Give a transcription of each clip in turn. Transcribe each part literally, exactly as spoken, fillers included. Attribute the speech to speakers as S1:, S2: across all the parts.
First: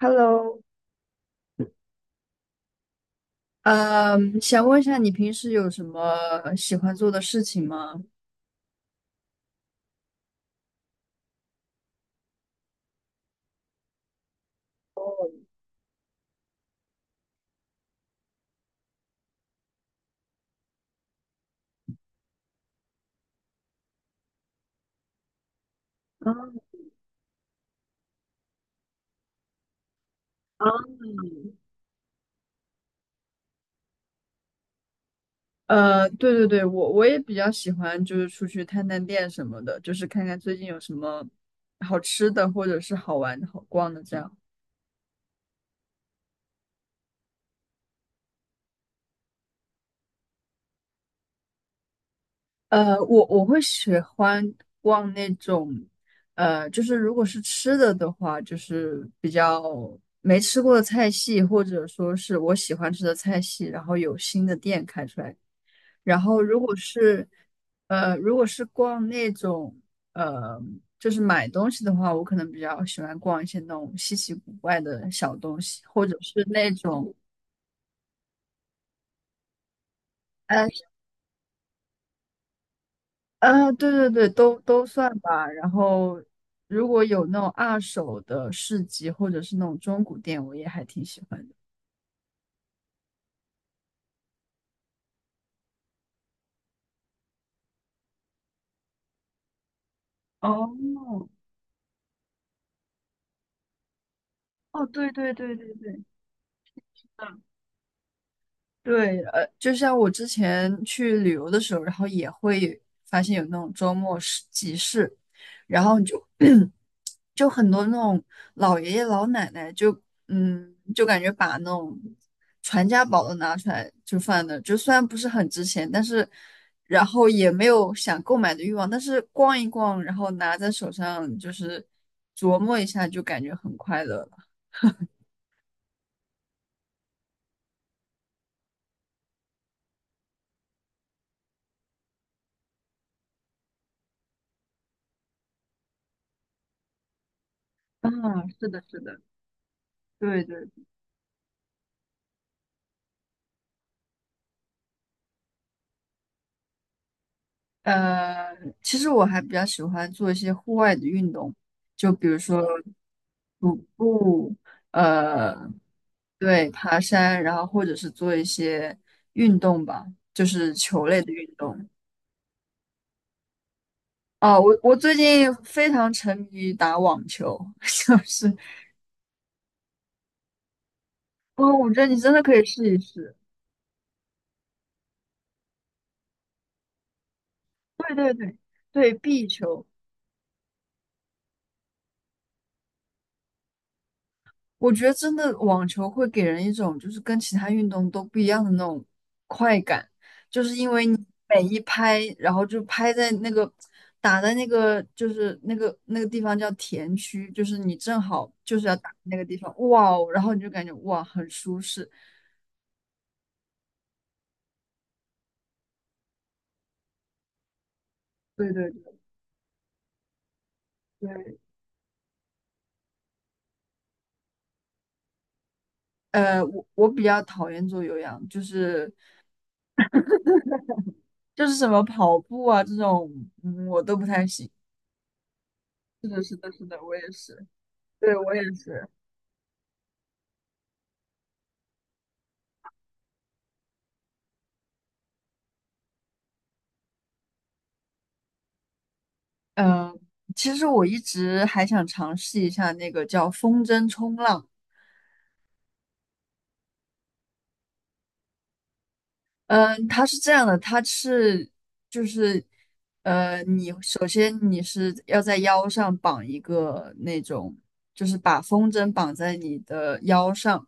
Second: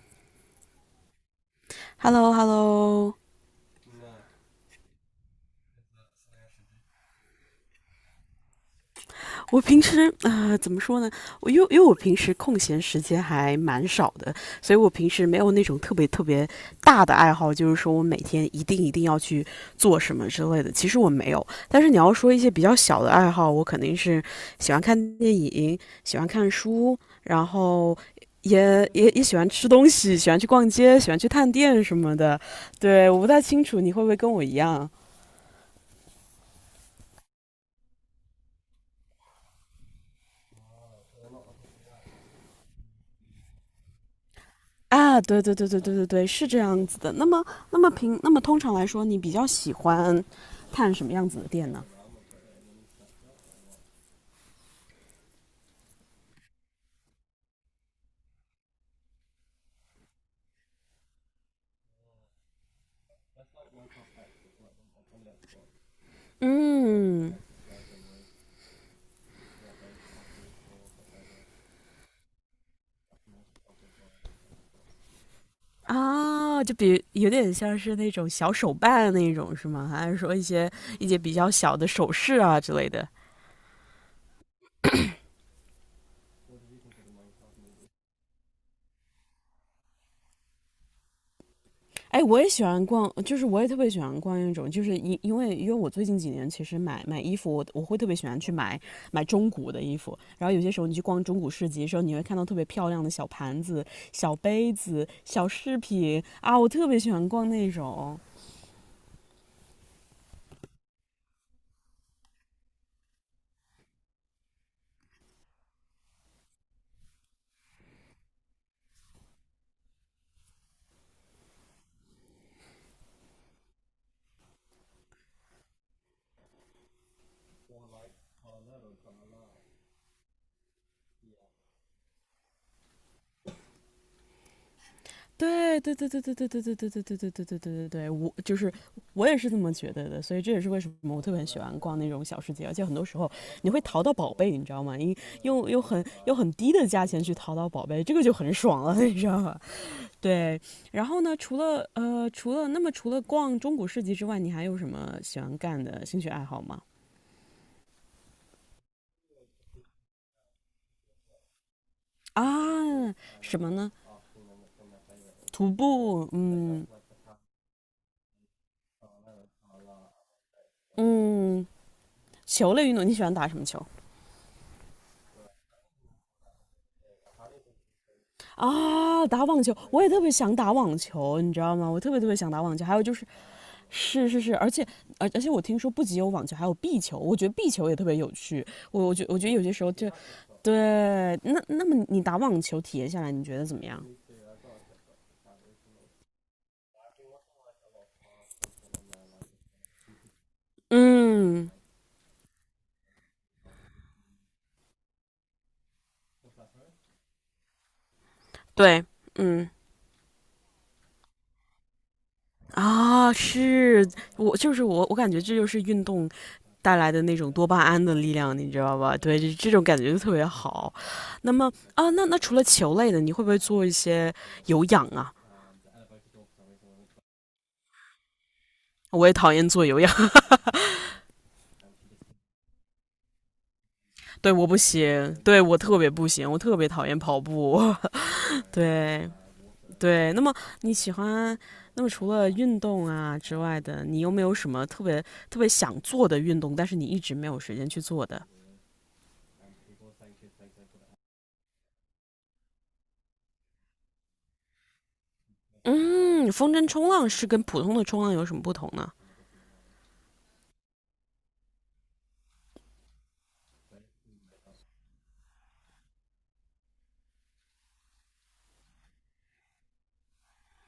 S1: Hello，
S2: h e l l o Hello。
S1: 嗯，想问一下你平时有什么喜欢做的事情吗？
S2: 我平时啊呃怎么说呢？我因为因为我平时空闲时间还蛮少的，所以我平时没有那种特别特别大的爱好，就是说我每天一定一定要去做什么之类的。其实我没有，但是你要说一些比较小的爱好，我肯定是喜欢看电影，喜欢
S1: 啊
S2: 看书，然后。也也也喜欢吃东西，喜欢去逛
S1: 啊，
S2: 街，喜欢去探店什么的。对，我不太清楚你会不会跟我一样。
S1: 呃，对对对，我我也比较喜欢，就是出去探探店什么的，就是看看最近有什么好吃的或者是好玩的、好逛的这样。
S2: 啊，对对对对对对对，是这样子的。那么，那么平，那么通常来说，你比较喜欢看什么样子的店呢？
S1: 呃，我我会喜欢逛那种，呃，就是如果是吃的的话，就是比较没吃过的菜系，或者说是我喜欢吃的菜系，然后有新的店开出来。然后如果是
S2: 嗯，
S1: 呃，如果是逛那种呃，就是买东西的话，我可能比较喜欢逛一些那种稀奇古怪的小东西，或者是
S2: 啊，
S1: 那
S2: 就比
S1: 种
S2: 有点像是那种小手办那种是吗？还是说一
S1: 呃
S2: 些一些比较小的首饰啊之类的？
S1: 呃，对对对，都都算吧。然后如果有那种二手的市集或者是那种中古店，我也还挺喜欢的。
S2: 哎，我也喜欢逛，就是我也特别喜欢逛那种，就是因因为因为我最近几年其实买买衣服，我我会特别喜欢去买买中古的衣服，然后有些
S1: 哦，
S2: 时候你去逛中古市集的时候，你会看到特别漂亮的小盘子、小杯
S1: 哦，
S2: 子、
S1: 对对
S2: 小
S1: 对对
S2: 饰
S1: 对，
S2: 品啊，我特别喜欢
S1: 嗯。
S2: 逛那种。
S1: 对，呃，就像我之前去旅游的时候，然后也会发现有那种周末市集市，然后你就 就很多那种老爷爷老奶奶就，嗯，就感觉把那种传家宝都拿出来就放那，就虽然不是很值钱，但是然后也没有想购买的欲望，但是逛一逛，然后拿在手上就是琢磨一下，就感觉很快乐了。
S2: 对对对对对对对对对对对对对对对对，我就是我也是这么觉得的，所以这也是为什么我特别喜欢逛那种小世界，而且很多时候你会淘到宝贝，你知道吗？因用用很用很低的价钱去淘到宝贝，
S1: 啊，
S2: 这个就很
S1: 是的，
S2: 爽了，
S1: 是
S2: 你
S1: 的。
S2: 知道吧？
S1: 对
S2: 对，
S1: 对。
S2: 然后呢，除了呃除了那么除了逛中古市集之外，你还有什么喜欢干的兴趣爱好吗？
S1: 呃，其实我还比较喜欢做一些户外的运动，就比如说
S2: 啊，什么
S1: 徒
S2: 呢？
S1: 步，呃，
S2: 徒步，
S1: 对，
S2: 嗯
S1: 爬山，然后或者是做一些运动吧，就是球类的运
S2: 嗯，
S1: 动。
S2: 球类运动，你喜欢打什么球？
S1: 哦，我我最近非常沉迷于打网球，就是，
S2: 啊，打网球，我也特别想打网球，你知
S1: 哦，
S2: 道吗？
S1: 我
S2: 我
S1: 觉得
S2: 特
S1: 你
S2: 别特
S1: 真
S2: 别
S1: 的
S2: 想
S1: 可
S2: 打
S1: 以
S2: 网球。
S1: 试
S2: 还
S1: 一
S2: 有就是，
S1: 试。
S2: 是是是，而且而而且我听说不仅有网球，还有壁球，我觉得壁球也特
S1: 对
S2: 别有
S1: 对对
S2: 趣。我
S1: 对，
S2: 我觉我
S1: 壁
S2: 觉得有些时
S1: 球，
S2: 候就，对，那那么你打网球体验下来，你觉得怎么样？
S1: 我觉得真的网球会给人一种就是跟其他运动都不一样的那种快感，就是因为你每
S2: 嗯，
S1: 一拍，然后就拍在那个打在那个就是那个那个地方叫田区，就是你正好就是要
S2: 对，
S1: 打那个地
S2: 嗯。
S1: 方，哇哦，然后你就感觉哇很舒适。
S2: 啊，是我就是我，我感觉这就是运动带来的那种多巴胺的力量，你
S1: 对
S2: 知
S1: 对
S2: 道
S1: 对
S2: 吧？对，这这种感觉就特别好。那
S1: 对，
S2: 么啊，那那除了球类的，你会不会做一些有氧啊？
S1: 呃，我我比较讨厌做有氧，就是
S2: 我也讨厌做有氧，
S1: 就是什么跑步啊这种，嗯，我都不 太
S2: 对，我
S1: 行。
S2: 不 行，对我特别不行，
S1: 是
S2: 我
S1: 的，
S2: 特
S1: 是
S2: 别
S1: 的，
S2: 讨
S1: 我
S2: 厌
S1: 也
S2: 跑
S1: 是，
S2: 步。
S1: 对，我也 是。
S2: 对对，那么你喜欢，那么除了运动啊之外的，你有没有什么特别特别想做的运动，但是你一直没有时间去做的？
S1: 嗯，呃其实我一直还想尝试一下那个叫风筝冲浪。
S2: 嗯，风筝冲浪是跟普通的冲浪有什么不同呢？
S1: 嗯，它是这样的，它是就是，呃，你首先你是要在腰上绑一个那种，就是把风筝绑在你的腰上，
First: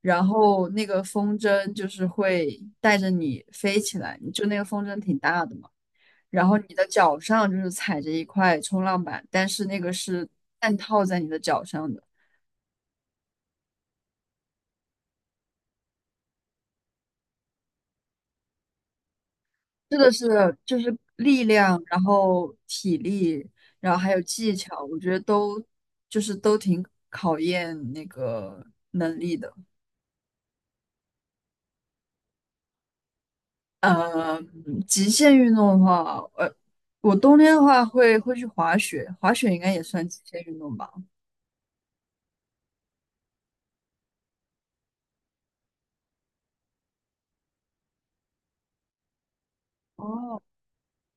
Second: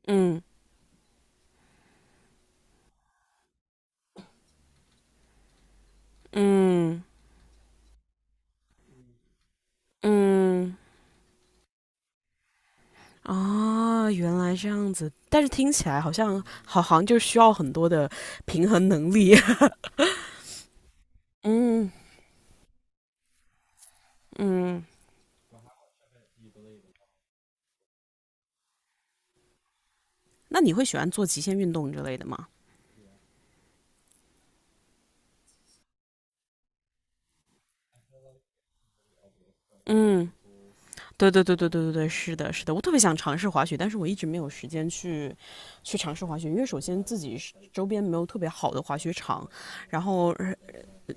S1: 然
S2: 嗯
S1: 后那个风筝就是会带着你飞起来，就那个风筝挺大的嘛。然后你的
S2: 嗯
S1: 脚上就是踩着一块冲浪板，但是那个是半
S2: 嗯
S1: 套在你的脚上的。
S2: 啊，原来这样子，但是听起来好像好，好像就需要很多的平衡能力。
S1: 是的，是的就是力量，
S2: 嗯
S1: 然后体力，然后还有技巧，
S2: 嗯，
S1: 我觉得都就是都挺考验那个能力的。
S2: 那你会喜欢做极限运动之类的吗？
S1: 呃，极限运动的话，呃，我冬天的话会会去滑雪，滑雪应该也算极
S2: 嗯，
S1: 限运动吧。
S2: 对对对对对对对，是的，是的，我特别想尝试滑雪，但是我一直没有时间去去尝试滑雪，因为首先自己是周边没有特别好的滑雪场，然后
S1: 哦，
S2: 呃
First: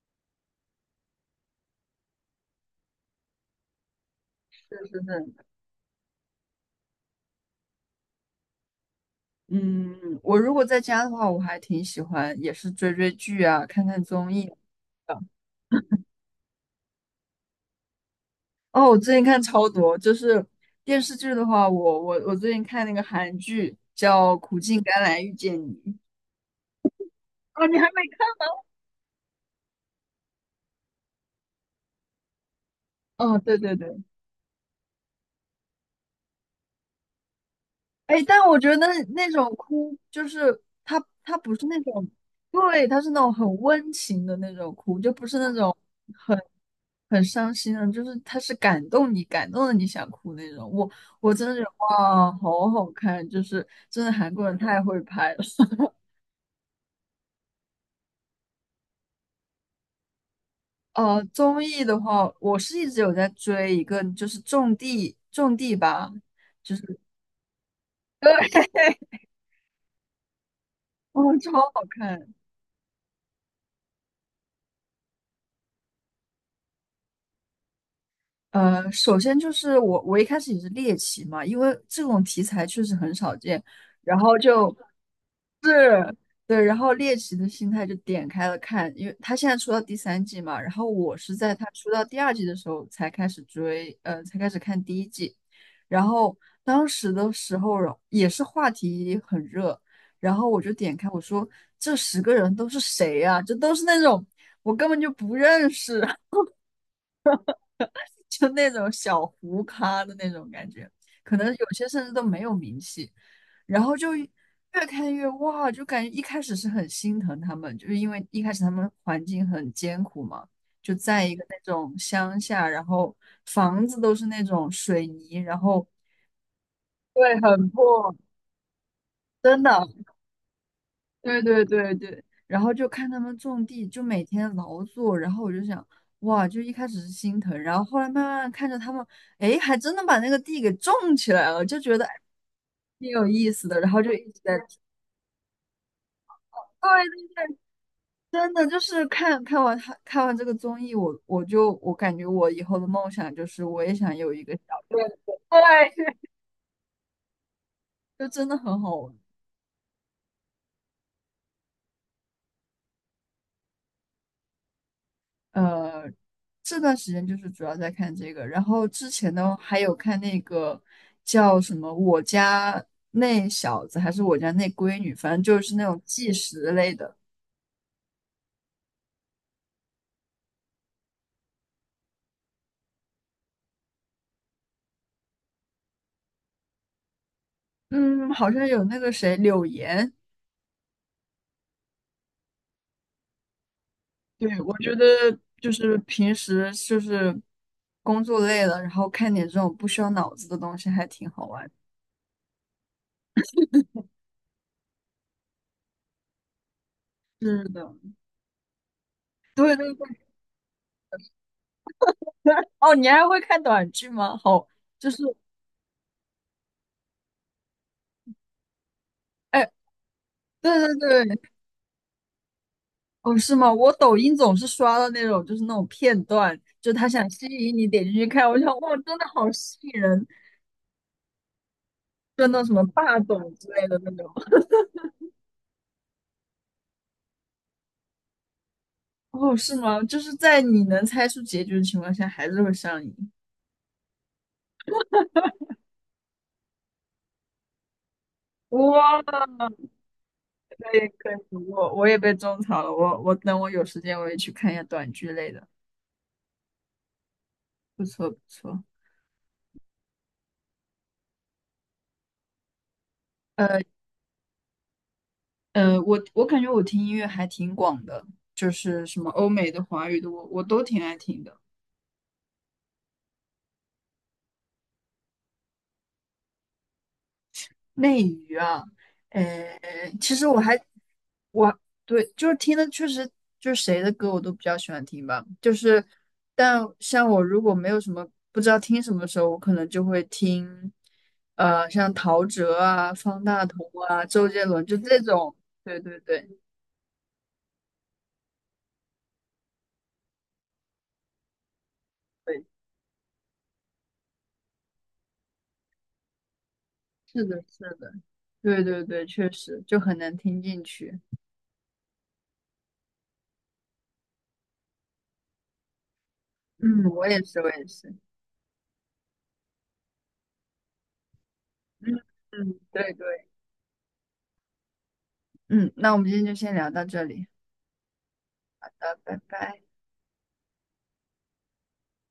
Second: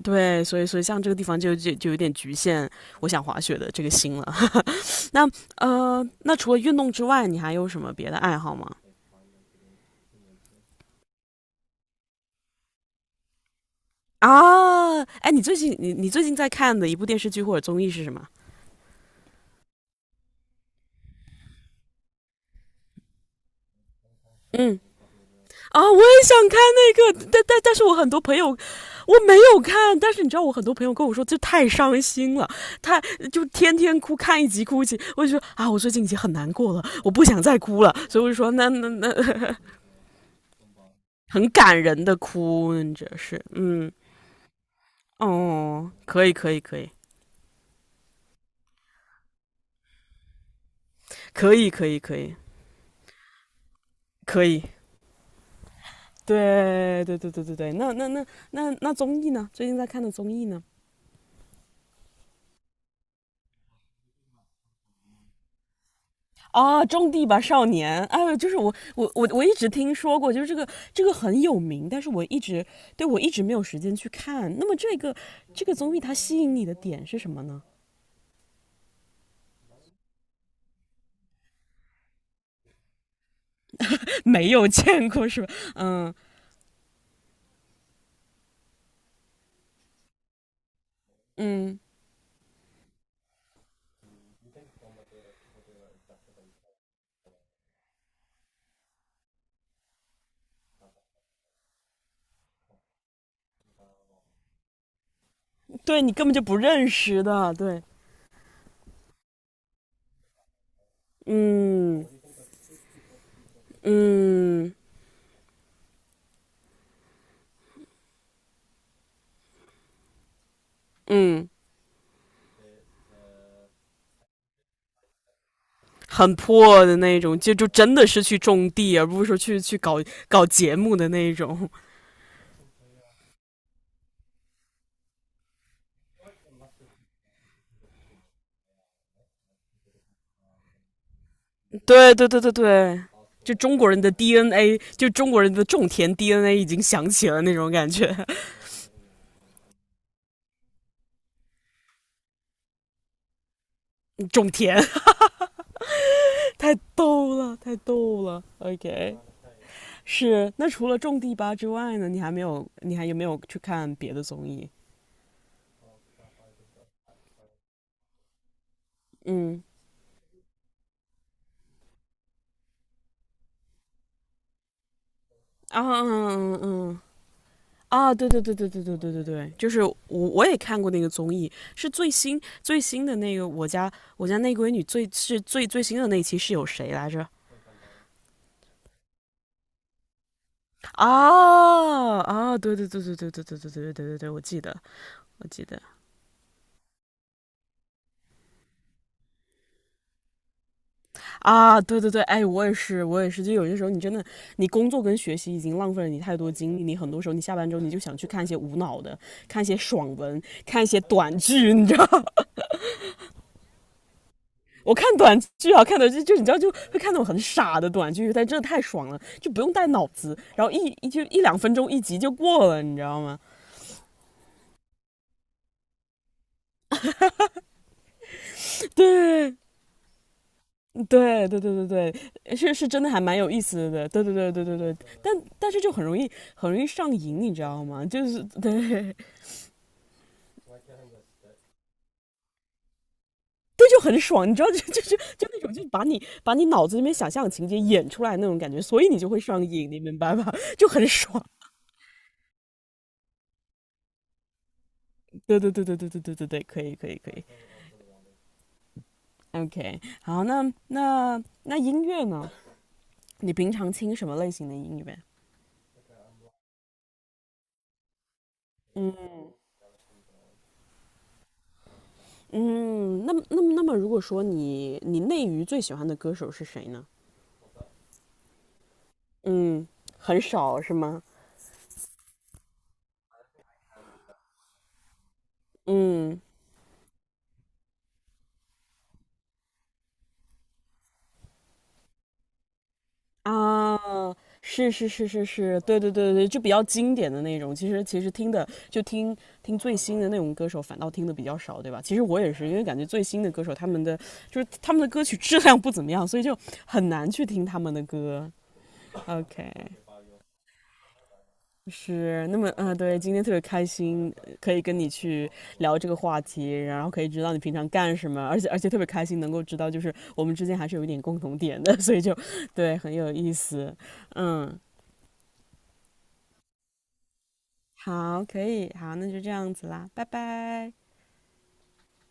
S2: 对，所以所以像这个地方就就就有点局限我想滑雪的这个心了。
S1: 是是
S2: 那
S1: 是，
S2: 呃，那除了运动之外，你还有什么别的爱好吗？
S1: 嗯，我如果在家的话，我还挺喜欢，也是追追剧啊，看看综艺。
S2: 啊，哎，你最近你你最近在看的一部电视剧或者综艺是什么？
S1: 哦，我最近看超多，就是电视剧的话，我我我最近看那个韩剧叫《苦
S2: 嗯，
S1: 尽甘来遇见你》。
S2: 啊，我 也想看那个，但但
S1: 哦，
S2: 但
S1: 你
S2: 是
S1: 还
S2: 我
S1: 没
S2: 很多朋
S1: 看？
S2: 友我没有看，但是你知道我很多朋友跟我说，这太伤心了，太
S1: 嗯，
S2: 就
S1: 对
S2: 天
S1: 对
S2: 天
S1: 对，
S2: 哭，看一集哭一集，我就说啊，我最近已经很难过了，我不想再哭了，
S1: 哎，
S2: 所以我就
S1: 但
S2: 说
S1: 我觉
S2: 那
S1: 得那
S2: 那那
S1: 那种哭就是他 他
S2: 很
S1: 不是那
S2: 感人
S1: 种，
S2: 的哭，
S1: 对，
S2: 你
S1: 他
S2: 这
S1: 是那种
S2: 是
S1: 很
S2: 嗯
S1: 温情的那种哭，就不是那种
S2: 哦，可以
S1: 很
S2: 可以可以
S1: 很伤心的，就是他是感动你，感动的你想哭那种。我我真的
S2: 可
S1: 觉得
S2: 以可以可
S1: 哇，
S2: 以
S1: 好好看，就是真的韩国
S2: 可
S1: 人
S2: 以，
S1: 太会拍了。
S2: 对对对对对对，那那那那那综艺呢？最近在看的综艺呢？
S1: 呃，综艺的话，我是一直有在追一个，就是《种地》，种地吧，
S2: 啊，《种地吧少年》！哎呦
S1: 对，
S2: 就是我 我我我一直听说过，就是这个这个
S1: 哦，
S2: 很
S1: 超
S2: 有
S1: 好
S2: 名，但是我
S1: 看。
S2: 一直对我一直没有时间去看。那么这个这个综艺它吸引你的点是什么呢？
S1: 呃，首先就是我，我一开始也是猎奇嘛，因为这种题材确实很少见，然 后
S2: 没
S1: 就
S2: 有见过是吧？嗯
S1: 是，对，然后猎奇的心态就点开了看，因为他现在出到第三季嘛，然后我是在他
S2: 嗯，
S1: 出到第二季的时候才开始追，呃，才开始看第一季，然后当时的时候也是话题很热，然后我就点开，我说这十个人都是谁呀、这都是那种我根本就不认
S2: 对
S1: 识，
S2: 你根本就不认识的，对，
S1: 就那种小糊咖的那种感觉，可能有些甚
S2: 嗯
S1: 至都没有名气，然后就越
S2: 嗯
S1: 看越哇，就感觉一开始是很心疼他们，就是因为一开始他们环境很艰苦嘛，就在一个
S2: 嗯，
S1: 那种乡下，然后房子都是那种水泥，然后
S2: 很破的那
S1: 对，
S2: 种，就就
S1: 很
S2: 真的
S1: 破，
S2: 是去种地，而不是说去
S1: 真
S2: 去
S1: 的。
S2: 搞搞节目的那
S1: 对对
S2: 种。
S1: 对对，然后就看他们种地，就每天劳作，然后我就想，哇，就一开始是心疼，然后后来慢慢看着他们，哎，还真的把那个地给种起来了，就觉得哎
S2: 对对对对对，
S1: 挺有意
S2: 就
S1: 思
S2: 中
S1: 的，
S2: 国
S1: 然
S2: 人
S1: 后就
S2: 的
S1: 一直在，
S2: D N A，就中国人的种田 D N A 已经响起
S1: 对，
S2: 了那种感觉。
S1: 真的就是看看完他看完这个综艺，我我就我感觉我以后的梦想就是我也想 有一
S2: 种
S1: 个小，
S2: 田
S1: 对，
S2: 太逗了，太逗
S1: 就
S2: 了。
S1: 真的很好玩。
S2: OK，是。那除了种地吧之外呢，你还没有，你还有没有去看别的综艺？
S1: 呃，这段时间就是主要在看这个，然后之前呢
S2: 嗯
S1: 还有看那个叫什么《我家那小子》还是《我家那闺女》，反正就是那种
S2: 啊嗯
S1: 纪
S2: 嗯嗯
S1: 实类
S2: 嗯
S1: 的。
S2: 啊，对对对对对对对对对，就是我我也看过那个综艺，是最新最新的那个我家我家那闺女最是最最新的那一期是有谁来着？
S1: 嗯，好像有那个谁柳岩，
S2: 啊啊，对对对对对对对对对对对对，我
S1: 对，
S2: 记得，
S1: 我觉得
S2: 我记
S1: 就
S2: 得
S1: 是平时就是工作累了，然后看点这种不需要脑子的东西还挺好玩。
S2: 啊，对对对，哎，我也是，我也是，就有些时候你真的，你工作跟学习已经浪费了你太多精力，你很多时候你下
S1: 是
S2: 班之后你
S1: 的，
S2: 就想去看一些无脑的，看一
S1: 对
S2: 些
S1: 对对，
S2: 爽文，看一些短剧，你知道吗？
S1: 哦，你还会看短剧吗？好，
S2: 我看
S1: 就是，
S2: 短剧啊，看短剧就你知道就会看那种很傻的短剧，但真的太爽了，就不
S1: 哎，
S2: 用带脑子，然后
S1: 对
S2: 一一就
S1: 对
S2: 一
S1: 对，
S2: 两分钟一集就过了，你知道
S1: 哦，
S2: 吗？
S1: 是吗？我抖音总是刷到那种，就是那种片段，就他想吸引你点进去看，我想，哇，真的好
S2: 对，
S1: 吸引人，
S2: 对对对对
S1: 就
S2: 对，
S1: 那种什
S2: 是
S1: 么
S2: 是真的
S1: 霸
S2: 还蛮有
S1: 总
S2: 意
S1: 之类
S2: 思
S1: 的
S2: 的，
S1: 那
S2: 对
S1: 种。
S2: 对对对对对，但但是就很容易很容易上瘾，你知道吗？就是
S1: 哦，是吗？就是在你能猜出结局的情况下，还是会上瘾。
S2: 就很爽，你知道就就那种就是把你把你脑子里面想象的情节演出来那种感觉，所以你
S1: 哇，
S2: 就会
S1: 可
S2: 上瘾，你明白吧？就很
S1: 以可以，
S2: 爽。
S1: 我我也被种草了，我我等我有时间我也去看一下短剧类
S2: 对
S1: 的，
S2: 对对对对对对对对，可以可以可以
S1: 不错不错。
S2: ，OK，好，那那那音乐呢？你平
S1: 呃
S2: 常听什么类型的音乐？
S1: 呃，我我感觉我听音乐还挺广的，就是什么
S2: 嗯
S1: 欧美的、华语的，我我都挺爱听的。
S2: 嗯，那么那么那么，如果说你你内娱最喜欢的歌手是谁呢？
S1: 内娱啊，诶，
S2: 嗯，
S1: 其
S2: 很
S1: 实我还
S2: 少是吗？
S1: 我对，就是听的确实就是谁的歌我都比较喜欢听吧，就是
S2: 嗯
S1: 但像我如果没有什么不知道听什么的时候，我可能就会听，呃，像陶喆啊、方大同啊、
S2: 啊，
S1: 周杰伦
S2: 是
S1: 就
S2: 是
S1: 这
S2: 是是
S1: 种，
S2: 是，
S1: 对
S2: 对对
S1: 对
S2: 对对，
S1: 对
S2: 就比较经典的那种。其实其实听的就听听最新的那种歌手，反倒听的比较少，对吧？其实我也
S1: 对，
S2: 是，因为感觉最新的歌手他们的就是他们的歌曲质量不怎么样，所以就很难
S1: 是
S2: 去
S1: 的，
S2: 听他
S1: 是
S2: 们的
S1: 的，
S2: 歌。
S1: 对对对，确
S2: OK，
S1: 实就很难听进去。
S2: 是那么啊、呃对，今天特别开心，呃可以跟你去聊这个话题，然
S1: 嗯，
S2: 后可
S1: 我
S2: 以
S1: 也
S2: 知道你
S1: 是，我
S2: 平
S1: 也
S2: 常
S1: 是，
S2: 干什么，而且而且特别开心能够知道，就是我们之间还是有一点共同点的，
S1: 嗯。
S2: 所以就
S1: 嗯，
S2: 对
S1: 对
S2: 很有
S1: 对，
S2: 意思。嗯，
S1: 嗯，那我们今天就先聊到这里，
S2: 好，可
S1: 好
S2: 以，好，
S1: 的
S2: 那
S1: 拜
S2: 就这样
S1: 拜。
S2: 子啦，拜拜。